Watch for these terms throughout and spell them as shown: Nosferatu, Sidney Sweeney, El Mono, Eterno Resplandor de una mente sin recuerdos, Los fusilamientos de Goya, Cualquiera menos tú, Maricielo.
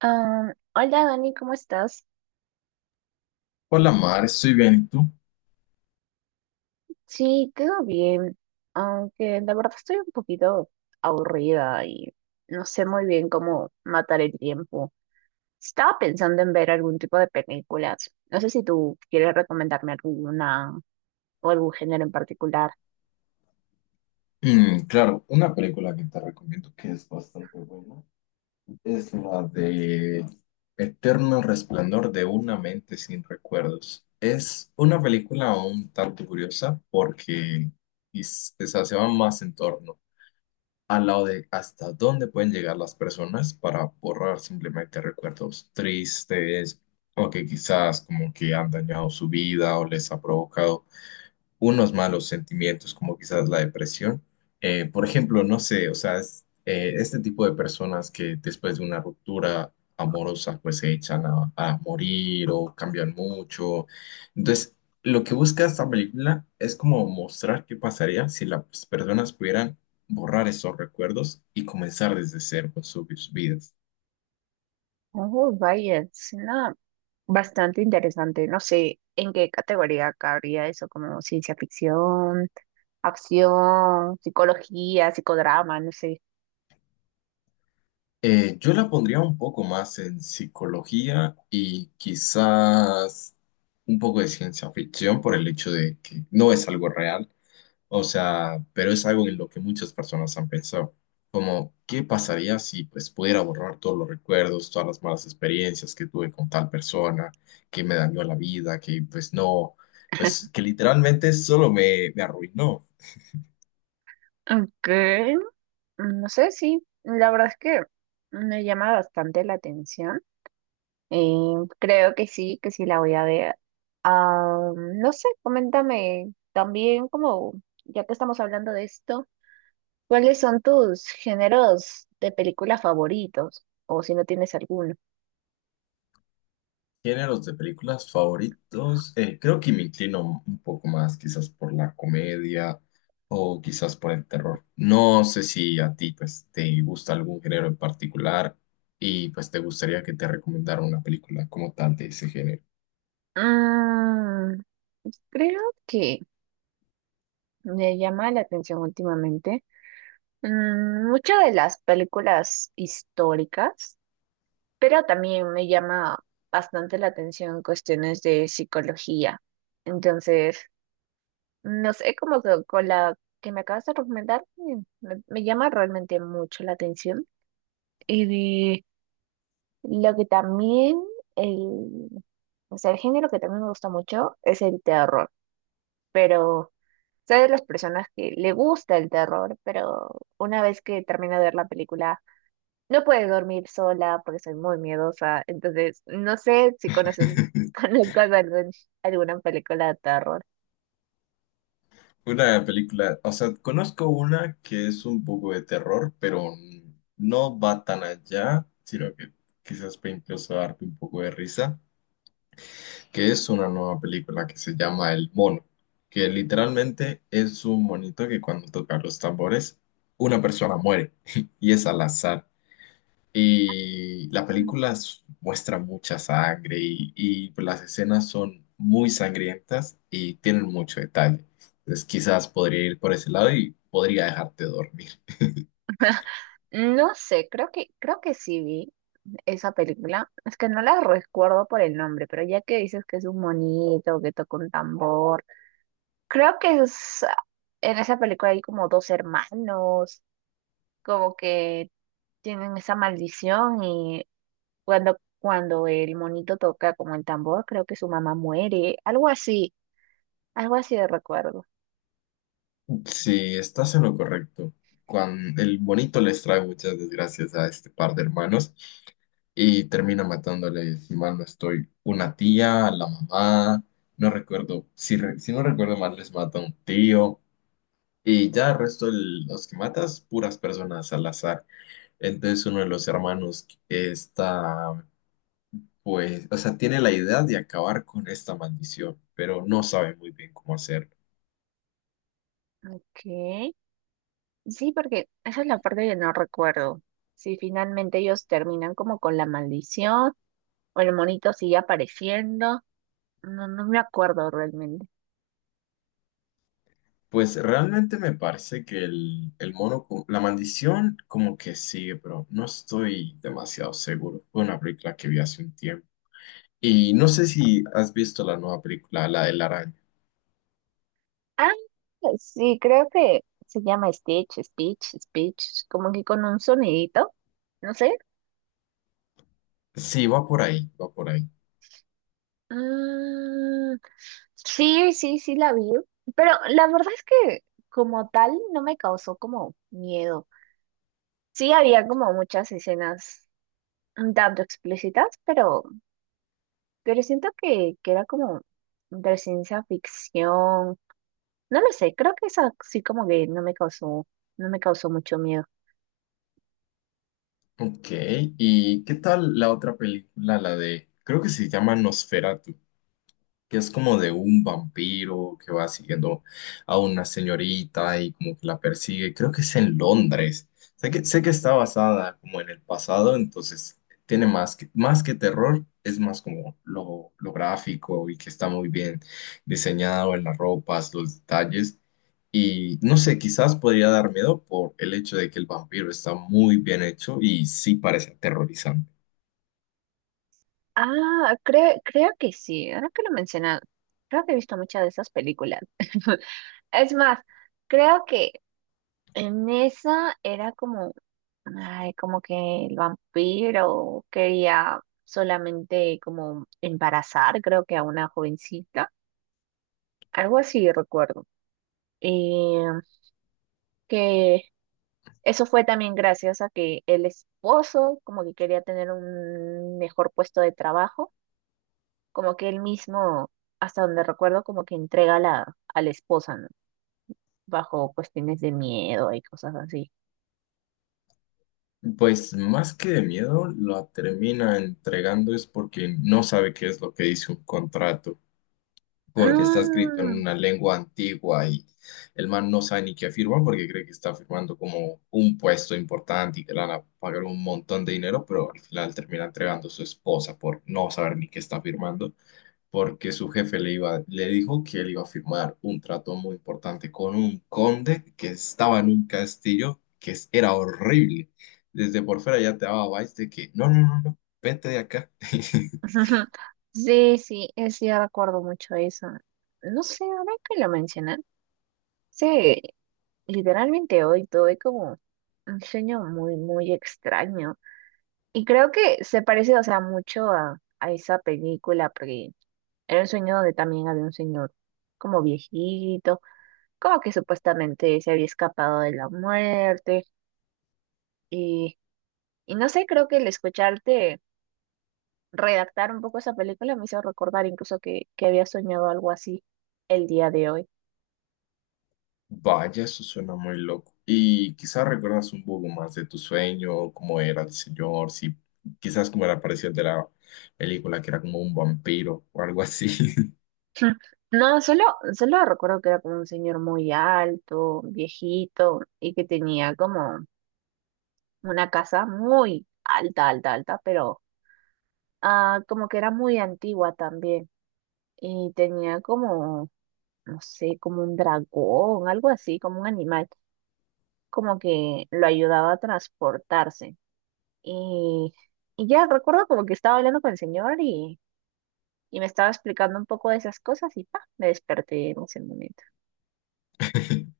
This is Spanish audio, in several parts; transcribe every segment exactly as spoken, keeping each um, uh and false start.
Ah, hola Dani, ¿cómo estás? Hola Mar, estoy bien, ¿y tú? Sí, todo bien, aunque la verdad estoy un poquito aburrida y no sé muy bien cómo matar el tiempo. Estaba pensando en ver algún tipo de películas. No sé si tú quieres recomendarme alguna o algún género en particular. Mm, claro, una película que te recomiendo que es bastante buena es la de Eterno Resplandor de una mente sin recuerdos. Es una película un tanto curiosa porque is- o se va más en torno al lado de hasta dónde pueden llegar las personas para borrar simplemente recuerdos tristes o que quizás como que han dañado su vida o les ha provocado unos malos sentimientos, como quizás la depresión. Eh, por ejemplo, no sé, o sea, es, eh, este tipo de personas que después de una ruptura amorosa, pues se echan a, a morir o cambian mucho. Entonces, lo que busca esta película es como mostrar qué pasaría si las personas pudieran borrar esos recuerdos y comenzar desde cero con sus vidas. Oh, vaya, suena bastante interesante. No sé en qué categoría cabría eso, como ciencia ficción, acción, psicología, psicodrama, no sé. Eh, yo la pondría un poco más en psicología y quizás un poco de ciencia ficción por el hecho de que no es algo real, o sea, pero es algo en lo que muchas personas han pensado, como qué pasaría si pues pudiera borrar todos los recuerdos, todas las malas experiencias que tuve con tal persona, que me dañó la vida, que pues no, pues que literalmente solo me, me arruinó. Ok. Mm, No sé, sí, la verdad es que me llama bastante la atención. Eh, creo que sí, que sí la voy a ver. Ah, no sé, coméntame también, como ya que estamos hablando de esto, ¿cuáles son tus géneros de película favoritos? O si no tienes alguno. Géneros de películas favoritos, eh, creo que me inclino un poco más quizás por la comedia o quizás por el terror. No sé si a ti pues te gusta algún género en particular y pues te gustaría que te recomendara una película como tal de ese género. Mm, creo que me llama la atención últimamente. Mm, muchas de las películas históricas. Pero también me llama bastante la atención cuestiones de psicología. Entonces, no sé, como que con la que me acabas de recomendar, mm, me, me llama realmente mucho la atención. Y lo que también, el, o sea, el género que también me gusta mucho es el terror. Pero soy de las personas que le gusta el terror, pero una vez que termino de ver la película no puedes dormir sola porque soy muy miedosa. Entonces, no sé si conoces conozcas algún- alguna película de terror. Una película, o sea, conozco una que es un poco de terror, pero no va tan allá, sino que quizás puede incluso darte un poco de risa, que es una nueva película que se llama El Mono, que literalmente es un monito que cuando toca los tambores, una persona muere y es al azar. Y la película s- muestra mucha sangre y, y pues las escenas son muy sangrientas y tienen mucho detalle. Entonces quizás podría ir por ese lado y podría dejarte dormir. No sé, creo que, creo que sí vi esa película. Es que no la recuerdo por el nombre, pero ya que dices que es un monito, que toca un tambor, creo que es, en esa película hay como dos hermanos, como que tienen esa maldición y cuando, cuando el monito toca como el tambor, creo que su mamá muere, algo así. Algo así de recuerdo. Si estás en lo correcto, cuando el monito les trae muchas desgracias a este par de hermanos, y termina matándole, si mal no estoy, una tía, la mamá, no recuerdo, si, re- si no recuerdo mal, les mata un tío. Y ya el resto de los que matas, puras personas al azar. Entonces uno de los hermanos está, pues, o sea, tiene la idea de acabar con esta maldición, pero no sabe muy bien cómo hacerlo. Ok. Sí, porque esa es la parte que no recuerdo. Si finalmente ellos terminan como con la maldición o el monito sigue apareciendo. No, no me acuerdo realmente. Pues realmente me parece que el, el mono, co- la maldición como que sigue, pero no estoy demasiado seguro. Fue una película que vi hace un tiempo. Y no sé si has visto la nueva película, la de la araña. Ah, sí, creo que se llama Stitch, Stitch, Stitch, como que con un sonidito. No sé. Sí, va por ahí, va por ahí. Mm, sí, sí, sí la vi. Pero la verdad es que como tal no me causó como miedo. Sí había como muchas escenas un tanto explícitas, pero, pero siento que, que era como de ciencia ficción. No lo sé, creo que esa sí como que no me causó, no me causó mucho miedo. Ok, ¿y qué tal la otra película, la de, creo que se llama Nosferatu? Que es como de un vampiro que va siguiendo a una señorita y como que la persigue. Creo que es en Londres. Sé que, sé que está basada como en el pasado, entonces tiene más que, más que terror, es más como lo, lo gráfico y que está muy bien diseñado en las ropas, los detalles. Y no sé, quizás podría dar miedo por el hecho de que el vampiro está muy bien hecho y sí parece aterrorizante. Ah, creo, creo que sí, ahora que lo mencionas, creo que he visto muchas de esas películas. Es más, creo que en esa era como, ay, como que el vampiro quería solamente como embarazar, creo que a una jovencita, algo así recuerdo. eh, que eso fue también gracias a que el esposo como que quería tener un mejor puesto de trabajo, como que él mismo, hasta donde recuerdo, como que entrega a la, a la esposa, ¿no? Bajo cuestiones de miedo y cosas así. Pues más que de miedo, la termina entregando es porque no sabe qué es lo que dice un contrato, porque está escrito en Mm. una lengua antigua, y el man no sabe ni qué afirma porque cree que está firmando como un puesto importante y que le van a pagar un montón de dinero, pero al final termina entregando a su esposa por no saber ni qué está firmando, porque su jefe le iba, le dijo que él iba a firmar un trato muy importante con un conde que estaba en un castillo que es- era horrible. Desde por fuera ya te daba vibes de que, no, no, no, no, vete de acá. Sí, sí, eh, sí, recuerdo mucho eso. No sé, ahora que lo mencionan, sí, literalmente hoy tuve como un sueño muy, muy extraño. Y creo que se parece, o sea, mucho a, a esa película, porque era un sueño donde también había un señor como viejito, como que supuestamente se había escapado de la muerte. Y, y no sé, creo que el escucharte redactar un poco esa película me hizo recordar incluso que, que había soñado algo así el día de hoy. Vaya, eso suena muy loco. Y quizás recuerdas un poco más de tu sueño, cómo era el señor, si quizás cómo era parecido al de la película, que era como un vampiro o algo así. No, solo, solo recuerdo que era como un señor muy alto, viejito, y que tenía como una casa muy alta, alta, alta, pero ah, como que era muy antigua también y tenía como, no sé, como un dragón, algo así, como un animal, como que lo ayudaba a transportarse. Y, y ya recuerdo como que estaba hablando con el señor y, y me estaba explicando un poco de esas cosas y pa, me desperté en ese momento.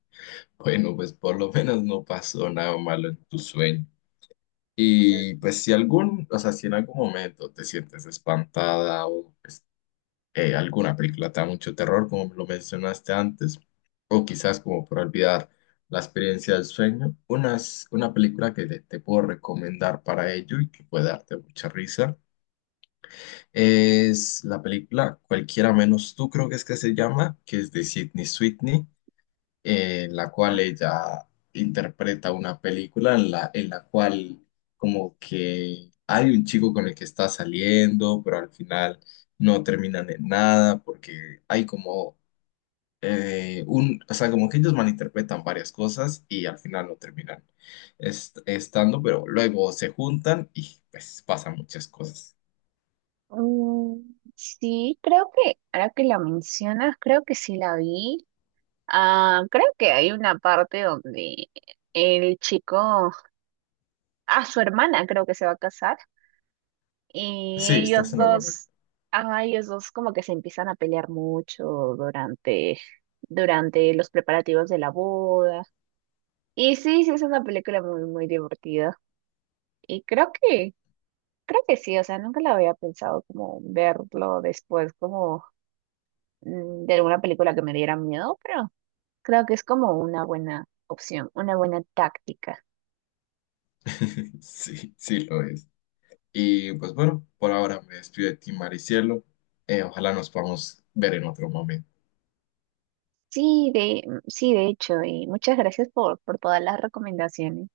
Bueno, pues por lo menos no pasó nada malo en tu sueño. Y pues si algún, o sea, si en algún momento te sientes espantada o pues, eh, alguna película te da mucho terror, como lo mencionaste antes, o quizás como por olvidar la experiencia del sueño, unas, una película que te, te puedo recomendar para ello y que puede darte mucha risa es la película Cualquiera menos tú, creo que es que se llama, que es de Sidney Sweeney, en la cual ella interpreta una película en la, en la cual como que hay un chico con el que está saliendo, pero al final no terminan en nada porque hay como eh, un, o sea, como que ellos malinterpretan varias cosas y al final no terminan est- estando, pero luego se juntan y pues pasan muchas cosas. Mm, sí, creo que, ahora que la mencionas, creo que sí la vi. Ah, creo que hay una parte donde el chico, ah, su hermana creo que se va a casar y Sí, estás ellos en lo correcto. dos, ah, ellos dos como que se empiezan a pelear mucho durante, durante los preparativos de la boda. Y sí, sí, es una película muy, muy divertida. Y creo que, creo que sí, o sea, nunca la había pensado como verlo después como mm, de alguna película que me diera miedo, pero creo que es como una buena opción, una buena táctica. Sí, sí lo es. Y pues bueno, por ahora me despido de ti, Maricielo. Eh, ojalá nos podamos ver en otro momento. Sí, de, sí, de hecho, y muchas gracias por, por todas las recomendaciones.